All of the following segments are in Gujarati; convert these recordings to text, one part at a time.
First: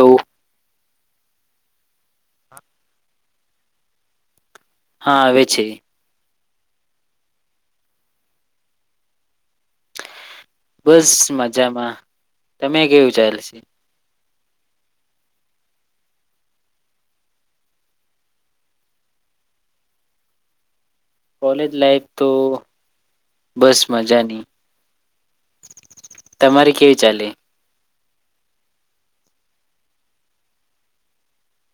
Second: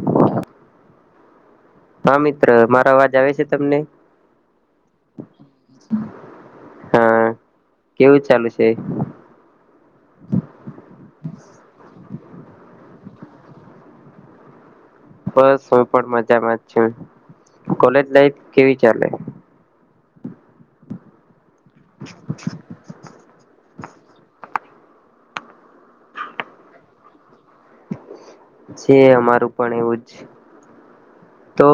તો હા મિત્ર મારો અવાજ આવે છે. તમને. હાવે છે. હા કેવું ચાલુ છે. બસ મજામાં તમે કેવું ચાલે છે. બસ હું પણ મજામાં છુ કોલેજ લાઈફ કેવી ચાલે. કોલેજ લાઈફ તો બસ મજાની તમારે કેવી ચાલે જે અમારું પણ એવું જ તો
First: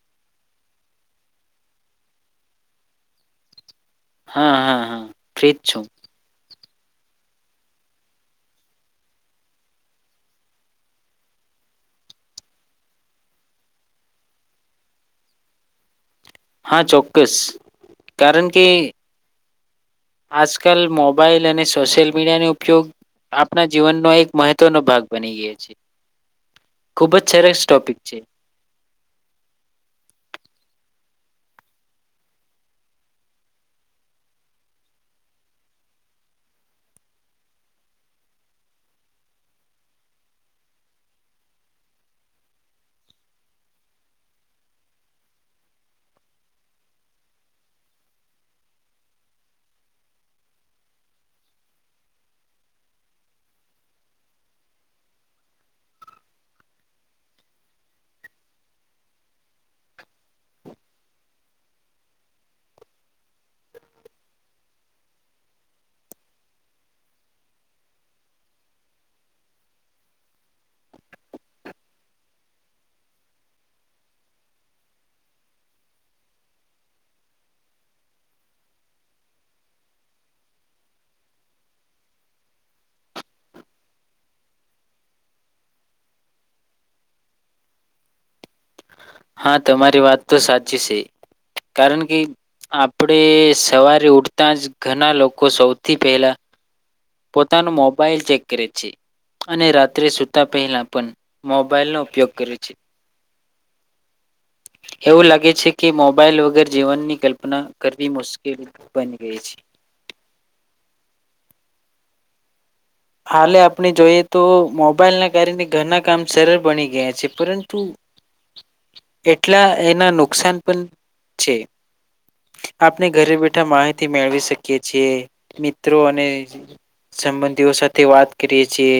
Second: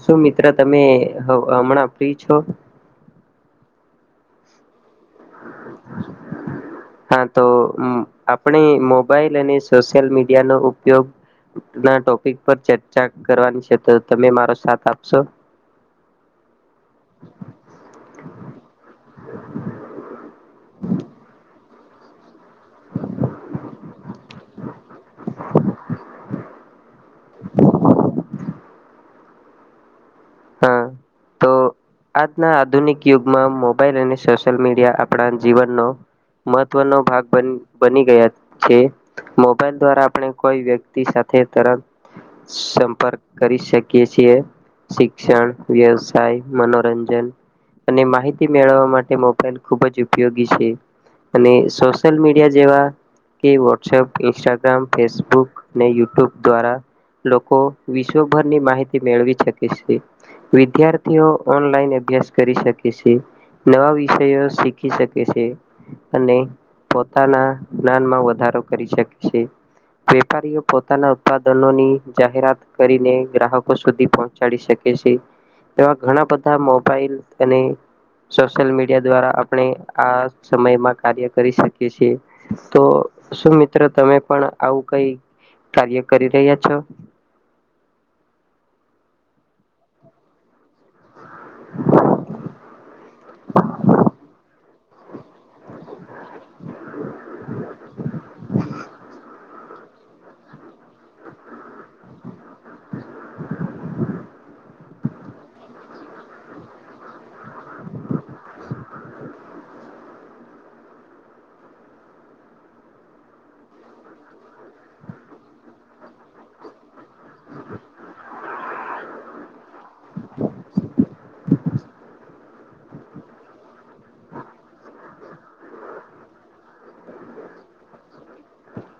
શું મિત્ર તમે હમણાં ફ્રી છો. હા હા હા. ફ્રીજ છું. હા તો આપણે મોબાઈલ અને સોશિયલ મીડિયાનોો ઉપયોગ ના ટોપિક પર ચર્ચા કરવાની છે તો તમે મારો સાથ આપશો. હા ચોક્કસ કારણ કે આજ કલ મોબાઈલ સોશિયલ મીડિયા ન ઉપયોગ આપણા જીવનનો એક મહત્વનો ભાગ બની ગયો છે. ખુબ જ સરરસ ટોપિક છે. હા તો આજના આધુનિક યુગમાં મોબાઈલ અને સોશિયલ મીડિયા આપણા જીવનનો મહત્વનો ભાગ બની ગયા છે મોબાઈલ દ્વારા આપણે કોઈ વ્યક્તિ સાથે તરત સંપર્ક કરી શકીએ છીએ શિક્ષણ વ્યવસાય મનોરંજન અને માહિતી મેળવવા માટે મોબાઈલ ખૂબ જ ઉપયોગી છે અને સોશિયલ મીડિયા જેવા કે વોટ્સઅપ ઇન્સ્ટાગ્રામ ફેસબુક અને યુટ્યુબ દ્વારા લોકો વિશ્વભરની માહિતી મેળવી શકે. વિદ્યાર્થીઓ ઓનલાઈન અભ્યાસ કરી શકે છે નવા વિષયો શીખી શકે છે અને પોતાના જ્ઞાનમાં વધારો કરી શકે છે વેપારીઓ પોતાના ઉત્પાદનોની જાહેરાત કરીને ગ્રાહકો સુધી પ ચડી શકી છે એવા ઘણા બધા મોબાઈલ અને સોશિયલ મીડિયા દ્વારા આપણે આ સમયમાં કાર્ય કરી શકી છીએ તો શું મિત્રો તમે પણ આવું કઈ કાર્ય કરી રહ્યા છો. હા તમારી વાત તો સાચી છે. કારણ કે આપણેે સવારે ઉઠતા જ ઘણા લોકો સૌથી પહેલા પોતાનો મોબાઈલ ચેક કરે છે અને રાત્રે સુતા પહેલા પણ મોબાઈલનો ઉપયોગ કરે છે એવું લાગે છે કે મોબાઈલ વગર જીવનની કલ્પના કરવી મુશ્કેલ બની ગઈ છે. હાલે આપણે જોઈએ તો મોબાઈલ ના કારણે ઘરના કામ સરળ બની ગયા છે પરંતુ એટલા એના નુકસાન પણ છે આપણે ઘરે બેઠા માહિતી મેળવી શકીએ છીએ મિત્રો અને સંબંધીઓ સાથે તે વાત કરીએ છીએ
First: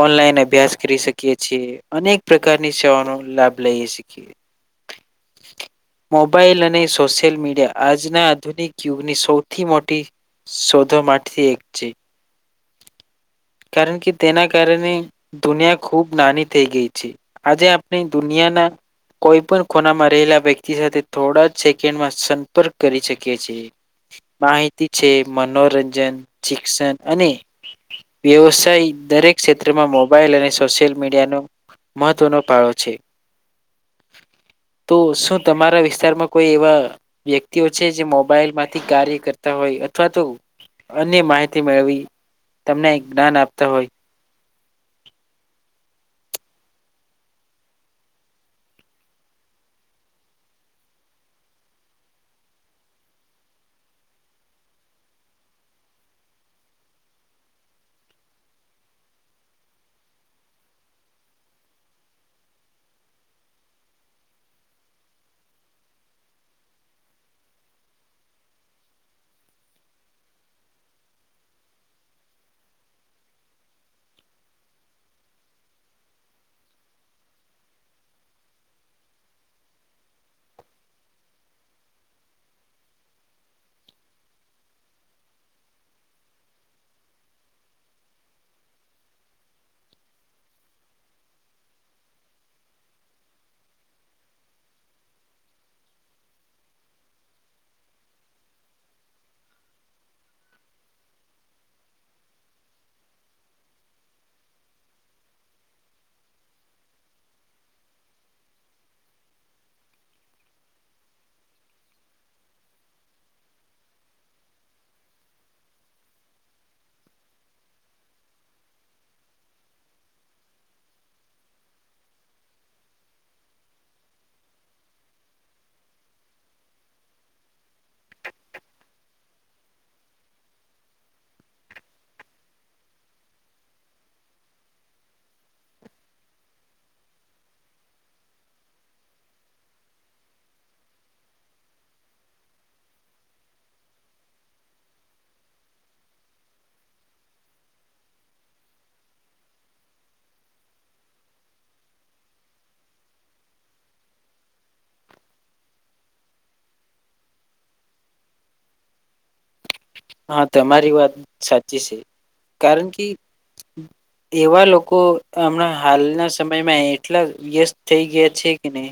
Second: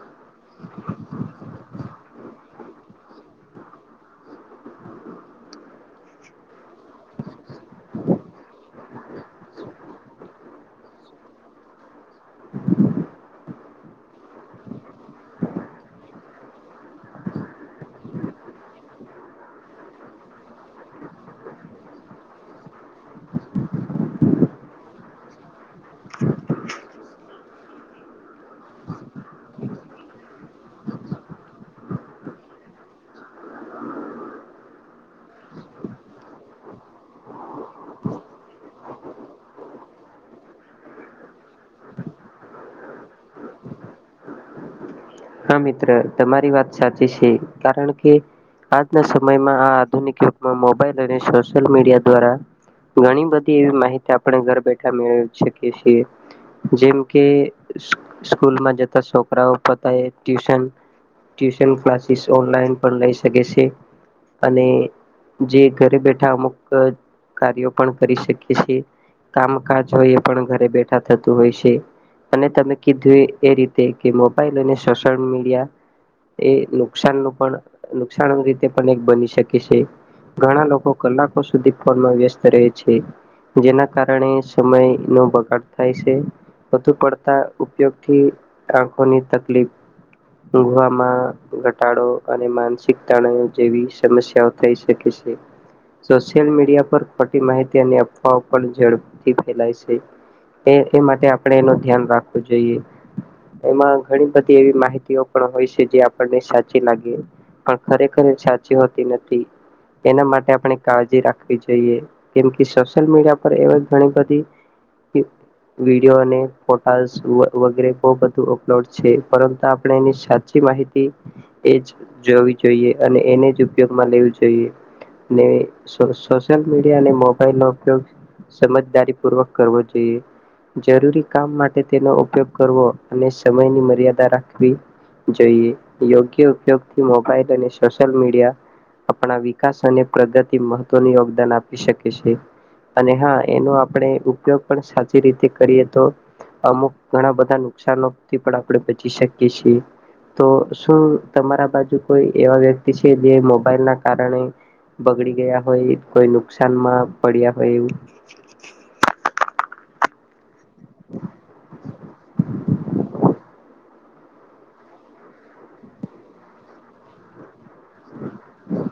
ઓનલાઈન અભ્યાસ કરી શકીએ છીએ અનેક પ્રકારની સેવાનો લાભ લઈ શકીએ મોબાઈલ અને સોશિયલ મીડિયા આજના આધુનિક યુગની સૌથી મોટી શોધો માટેથી એક છે. કારણ કે તેના કારણે દુનિયા ખૂબ નાની થઈ ગઈ છે આજે આપણે દુનિયાના કોઈ પણ ખોનામાં રહેલા વ્યક્તિ સાથે થોડા જ સેકન્ડમાં સંપર્ક કરી શકીએ છીએ માહિતી છે મનોરંજન શિક્ષણ અને વ્યવસાય દરેક ક્ષેત્રમાં મોબાઈલ અને સોશિયલ મીડિયાનો મહત્વનો પળો છે તો શું તમારા વિસ્તારમાં કોઈ એવા વ્યક્તિઓ છે જે મોબાઈલ માંથી કાર્ય કરતા હોય અથવા તો અન્ય માહિતી મેળવી તમને જ્ઞાન આપતા હોય. હા મિત્ર તમારી વાત સાચી છે કારણ કે આજના સમયમાં આ આધુનિક યુગમાં મોબાઈલ અને સોશિયલ મીડિયા દ્વારા ઘણી બધી એ માહિતી આપણે ઘર બેઠા મેળવી શકી છી જેમ કે સ્કૂલમાં જતા છોકરાઓ. કરે ટ્યુશન ટ્યુશન ક્લાસીસ ઓનલાઈન પણ લઈ શકે છે અને જે ઘરે બેઠા અમુક કાર્યો પણ કરી શકે છે કામકાજ હોય એ પણ ઘરે બેઠા થતું હોય છે અને તમે કીધું એ રીતે કે મોબાઈલ અને સોશિયલ મીડિયા એ નુકસાન નુ પણ નુકસાન રીતે પણ એક બની શકે છે ઘણા લોકો કલાકો સુધી ફોનમાં વ્યસ્ત રહે છે જેના કારણે સમય નો બગાડ થાય છે વધુ પડતા ઉપયોગથી આંખોની તકલીફ દુરવામાં ઘટાડો અને માનસિક તણાવ જેવી સમસ્યાઓ થઈ શકે છે સોશિયલ મીડિયા પર ખોટી માહિતી અને અફવાઓ પણ ઝડપથી ફેલાય છે એ માટે આપણે એનું ધ્યાન રાખવુ જોઈએ એમાં ઘણીબ તી માહિતીઓ પણ હોય છે જે આપણને સાચી લાગે પણ ખરેખર સાચી હોતી નથી તેના માટે આપણે કાજી રાખવી જોઈએ કેમ કે સોશિલ મીડિયા પર એણી બધી વિડીયો અને ફોટાશ વગરે બહુ બધું અપલોડ છે. પરતા આપડે એની સાચી માહિતી એ જ જોવી જોઈએ અને એને જ ઉપયોગમાં લેવી જોઈએ ને સોશિયલ મીડિયા અને મોબાઈલ નો ઉપયોગ સમજદારી પૂર્વક કરવો જોઈએ જરૂરી કામ માટે તેનો ઉપયોગ કરવો અને સમયની મર્યા દા રાખવી જોઈએ યોગ્ય ઉપયોગથી મોબાઈલ અને સોશિયલ મીડિયા આપણા વિકાસ અને પ્રગતિ મહત્વનું યોગદાન આપી શકે છે અને હા એનો આપણે ઉપયોગ પણ સાચી રીતે કરીએ તો અમુક ઘણા બધા નુકસાનોથી આપડે બ ચી શકીએ છે તો શું તમારા બાજુ કોઈ એવા વ્યક્તિ છે જે મોબાઈલ ના કારણે બગડી ગયા હોય કોઈ નુકસાનમાં પડ્યા હોય એવું. હા તમારી વાત સાચી છે કારણ કે એવા લોકો હમણાં હાલના સમયમાં એટલા વ્યસ્ત થઈ ગયા છે કેને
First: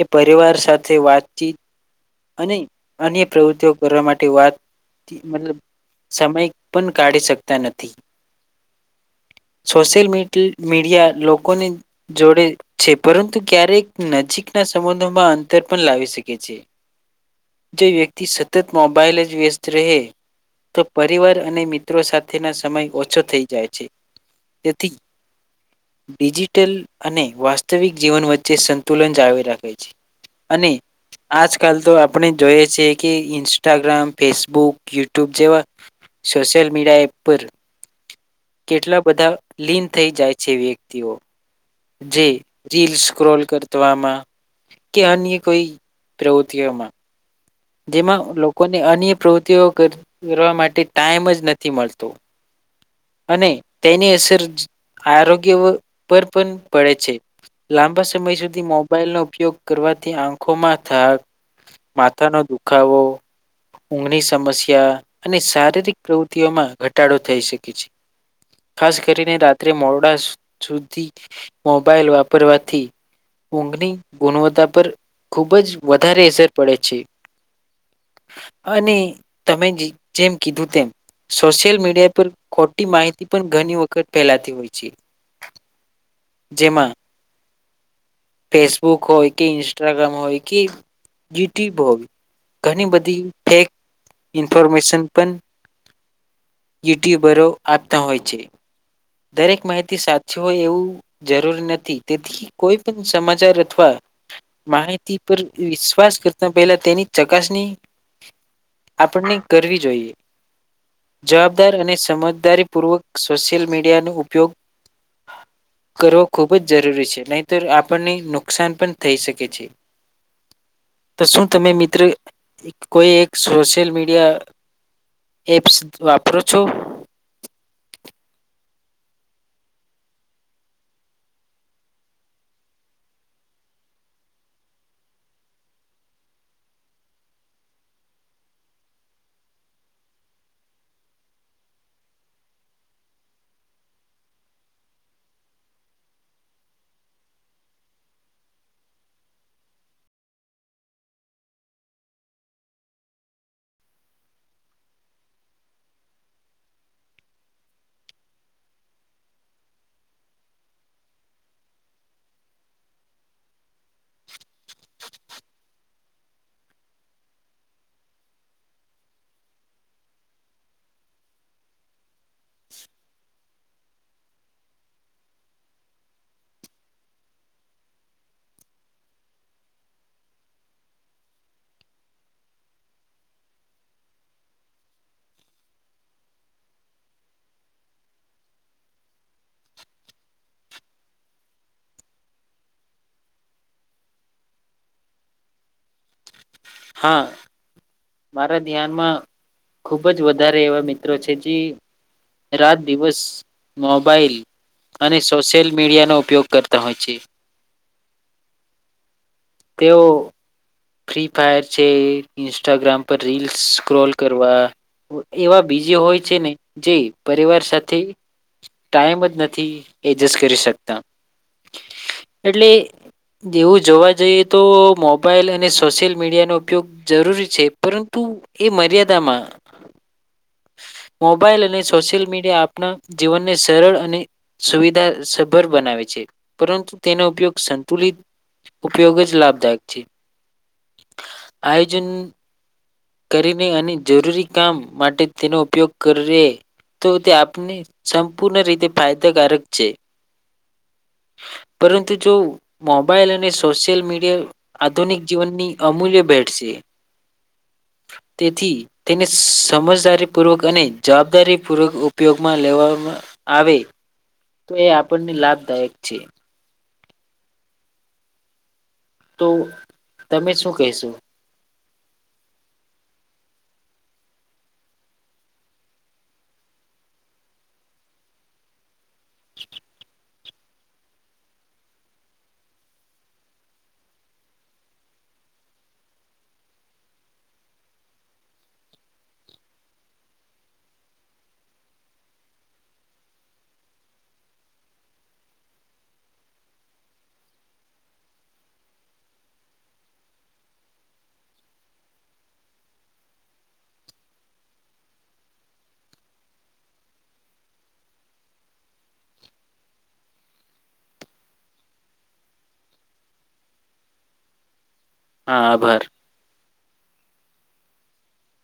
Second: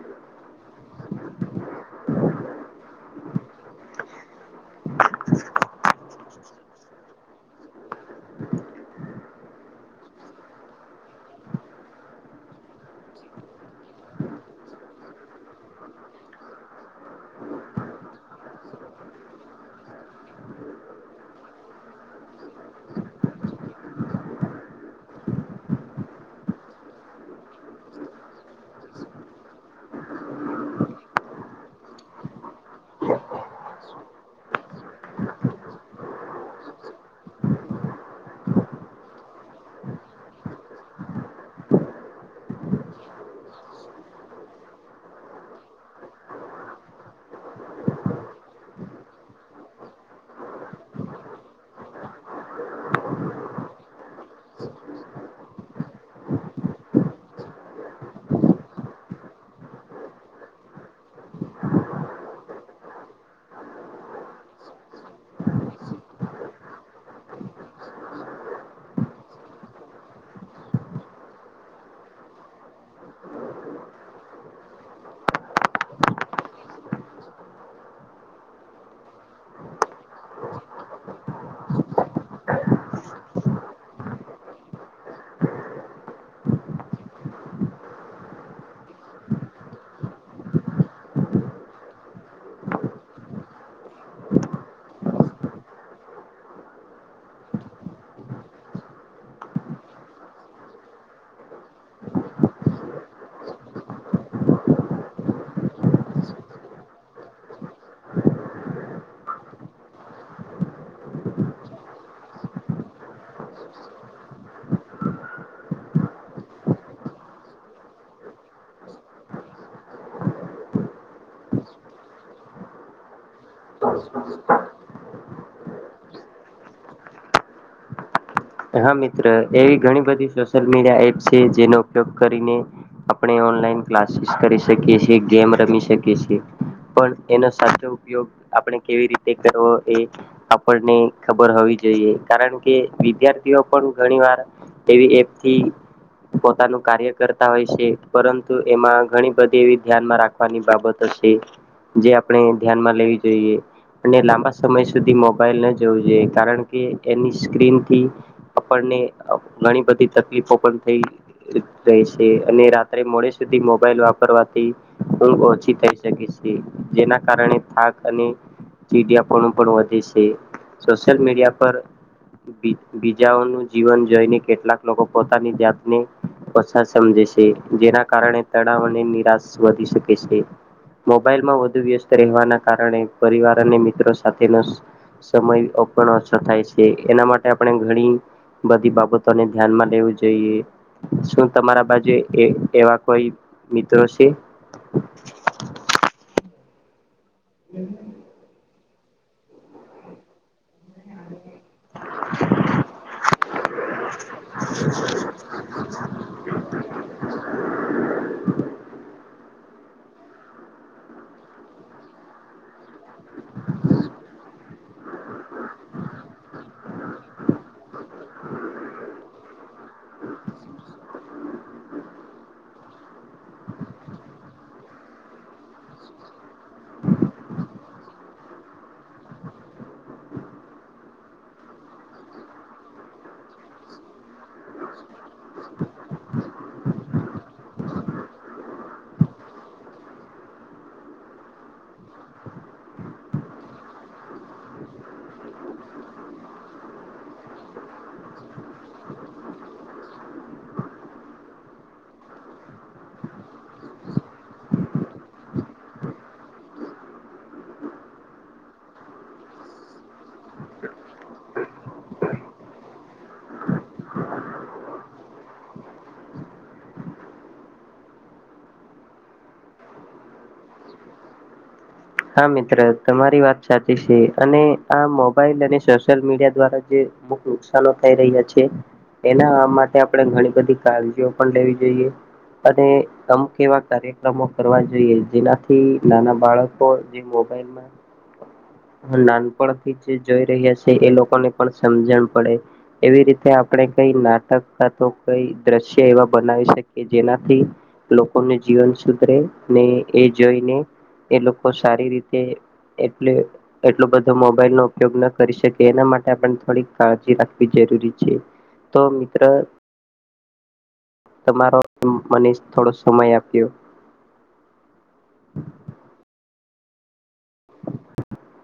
એ પરિવાર સાથે વાતચીત અને અન્ય પ્રવૃતિઓ કરવા માટે વાત થી મતલબ સમય પન કાઢી શકતા નથી સોશિયલ મિટી મીડિયા લોકોને જોડે છે પરંતુક્યારેક નજીકના સબંધોમાં અંતર પણ લાવી શકે છે. જો વ્યક્તિ સતત મોબાઈલ જ વ્યસ્ત રહે તો પરિવાર અને મિત્રો સાથેના સમય ઓછો થઈ જાય છે તેથી ડિજિટલ અને વાસ્તવિક જીવન વચ્ચે સંતુલન જાળવી રાખે છે અને આજ કાલ તો આપણે જોઈએ છે કે ઇન્સ્ટાગ્રામ, ફેસબુક, યુટ્યુબ જેવા સોશિયલ મીડિયા એપ પર કેટલા બધા લિન થઈ જાય છે વ્યક્તિઓ. જે રીલ સ્ક્રોલ કરતવામાં કે અન્ય કોઈ પ્રવૃત્તિઓમાં. જેમાં લોકોને અન્ય પ્રવૃત્તિઓ કરવા માટે ટાઈમ જ નથી મળતો અને તેની અસર આરોગ્ય પર પન પડે છે લાંબા સમય સુધી મોબાઈલનો ઉપયોગ કરવાથી આંખોમાં થાક મા થાનો દુખાવો ઊંઘની સમસ્યા અને શારીરિક પ્રવૃત્તિઓમાં ઘટાડો થઈ શકે છે ખાસ કરીને રાત્રે મોડા સુધી મોબાઈલ વાપરવાથી ઊંઘની ગુણવત્તા પર ખુબ જ વધારે અસર પડે છે. અને તમે જે જેમ કીધું તેમ સોશિયલ મીડિયા પર ખોટી માહિતી પણ ઘણી વખત ફેલાતી હોય છે જેમાં ફેસબુક હોય કે ઇન્સ્ટાગ્રામ હોય કે યુટ્યુબ હોય ઘણી બધી ફેક ઇન્ફોર્મેશન પન યુટ્યુબરો આપતા હોય છે. દરેક માહિતી સાચી હોય એવું જરૂરી નથી તેથી કોઈ પન સમાચાર અથવા માહિતી પર વિશ્વાસ કરતા પહેલા તેની ચકાસની આપણને કરવી જોઈએ જવાબદાર અને સમજદારી પૂર્વક સોશિયલ મી ડિયાનો ઉપયોગ કરવો ખૂબ જ જરૂરી છે નહી તર આપણને નુકસાન પણ થઈ શકે છે તો શું તમે મિત્ર કોઈ એક સોશિયલ મીડિયા એપ્સ વાપરો છો? હા મિત્ર એવી ઘણી બધી સોશિયલ મીડિયા એપ છે જેનો ઉપયોગ કરીને આપણે ઓનલાઈન ક્લાસીસ કરી શકીએ છીએ ગેમ રમી શકીએ છીએ પણ એનો સાચો ઉપયોગ આપણે કેવી રીતે કરવો એ આપણને ખબર હોવી જોઈએ કારણ કે વિધ્યા ર્થીઓ પણ ઘણી વાર એવી એપથી પોતાનું કાર્ય કરતા હોય છે પરંતુ એમાં ઘણી બધી એવી ધ્યાનમાં રાખવાની બાબતો છે જે આપણે ધ્યાનમાં લેવી જોઈએ અને લાંબા સમય સુધી મોબાઈલ ન જોવું જોઈએ કારણ કે એની સ્ક્રીનથી આપણને ઘણી બધી તકલીફો પણ થઈ રહી છે અને રાત્રે મોડે સુધી મોબાઈલ વાપરવાથી ઊઘ ઓછી થઈ શકે છે જેના કારણે થાક અને ચીડિયાપણું પણ વધે છે સોશિયલ મીડિયા પર બીજાઓનું જીવન જોઈને કેટલાક લોકો પોતાની જાતને ઓછા સમજે છે જેના કારણે તણાવ અને નિરાશ વધી શકે છે મોબાઈલમાં વધુ વ્યસ્ત રહેવાના કારણે પરિવાર અને મિત્રો સાથેનો સમય ઓછો થાય છે એના માટે આ પણે ઘણી બધી બાબતોને ધ્યાનમાં લેવું જોઈએ શું તમારા બાજુ એ એવા કોઈ મિત્રો છે? હા. મારા ધ્યા માં ખુબ જ વધારે એવા મિત ત્રો જે રાત દિવસ મોબાઈલ અને સોશિયલ મીડિયાનો ઉપયોગ કરતા હોય છે. તેઓ ફ્રી ફાયર છે ઇન્સ્ટાગ્રામ પર રીલસ સ્ક્રોલ કરવા એવા બીજી હોય છે ને જે પરિવાર સાથે ટાઈમ જ નથી એડજસ્ટ કરી શકતા એટલે એવું જોવા જઈએ તો મોબાઈલ અને સોશિયલ મીડિયાનો ઉપયોગ જરૂરી છે પરંતુ એ મર્યાદામાં મોબાઈલ અને સોશિયલ મીડિયા આપણા જીવનને સરળ અને સુવિધાસભર બનાવે છે પરંતુ તેનો ઉપયોગ સંતુલિત ઉપયોગજ જ લાભદાયક છે આયોજન કરીને અને જરૂરી કામ માટે તેનો ઉપયોગ કરે તો તે આપને સંપૂર્ણ રીતે ફાયદાકારક છે પરંતુ જો મોબાઈલ અને સોશિયલ મીડિયા આધુનિક જીવનની અમૂલ્ય ભેટ છે. તેથી તેને સમજદારીપૂર્વક અને જવાબદારી પૂર્વક ઉપયોગમાં લેવામાં આવે. તો એ આપણને લાભદાયક છે. તો તમે શું કહેશો? હા મિત્ર તમારી વાત સાચી છે અને આ મોબાઈલ અને સોશિયલ મીડિયા દ્વારા જે અમુક નુકસાનો થઈ રહ્યા છે. એના માટે આપણે ઘણી બધી કાળજીઓ પણ લેવી જોઈએ અને અમુક એવા કાર્યક્રમો કરવા જોઈએ જેનાથી નાના બાળક કો જે મોબાઈલ નાનપણથી જે જોઈ રહ્યા છે એ લોકોને પણ સમજણ પડે એવી રીતે આપણે કઈ નાટક કા તો કઈ દ્રશ્ય એવા બનાવી શકીએ જેનાથી લોકોનું જીવન સુધરે ને એ જોઈને એ લોકો સારી રીતે એટલે એટલો બધો મોબાઈલ નો ઉપયોગ ન કરી શકે એના માટે આપણ ને થોડી કાળજી રાખવી જરૂરી છે તો મિત્ર તમારો મને થોડો સમય આપ્યો. હા આભાર. [inaudible]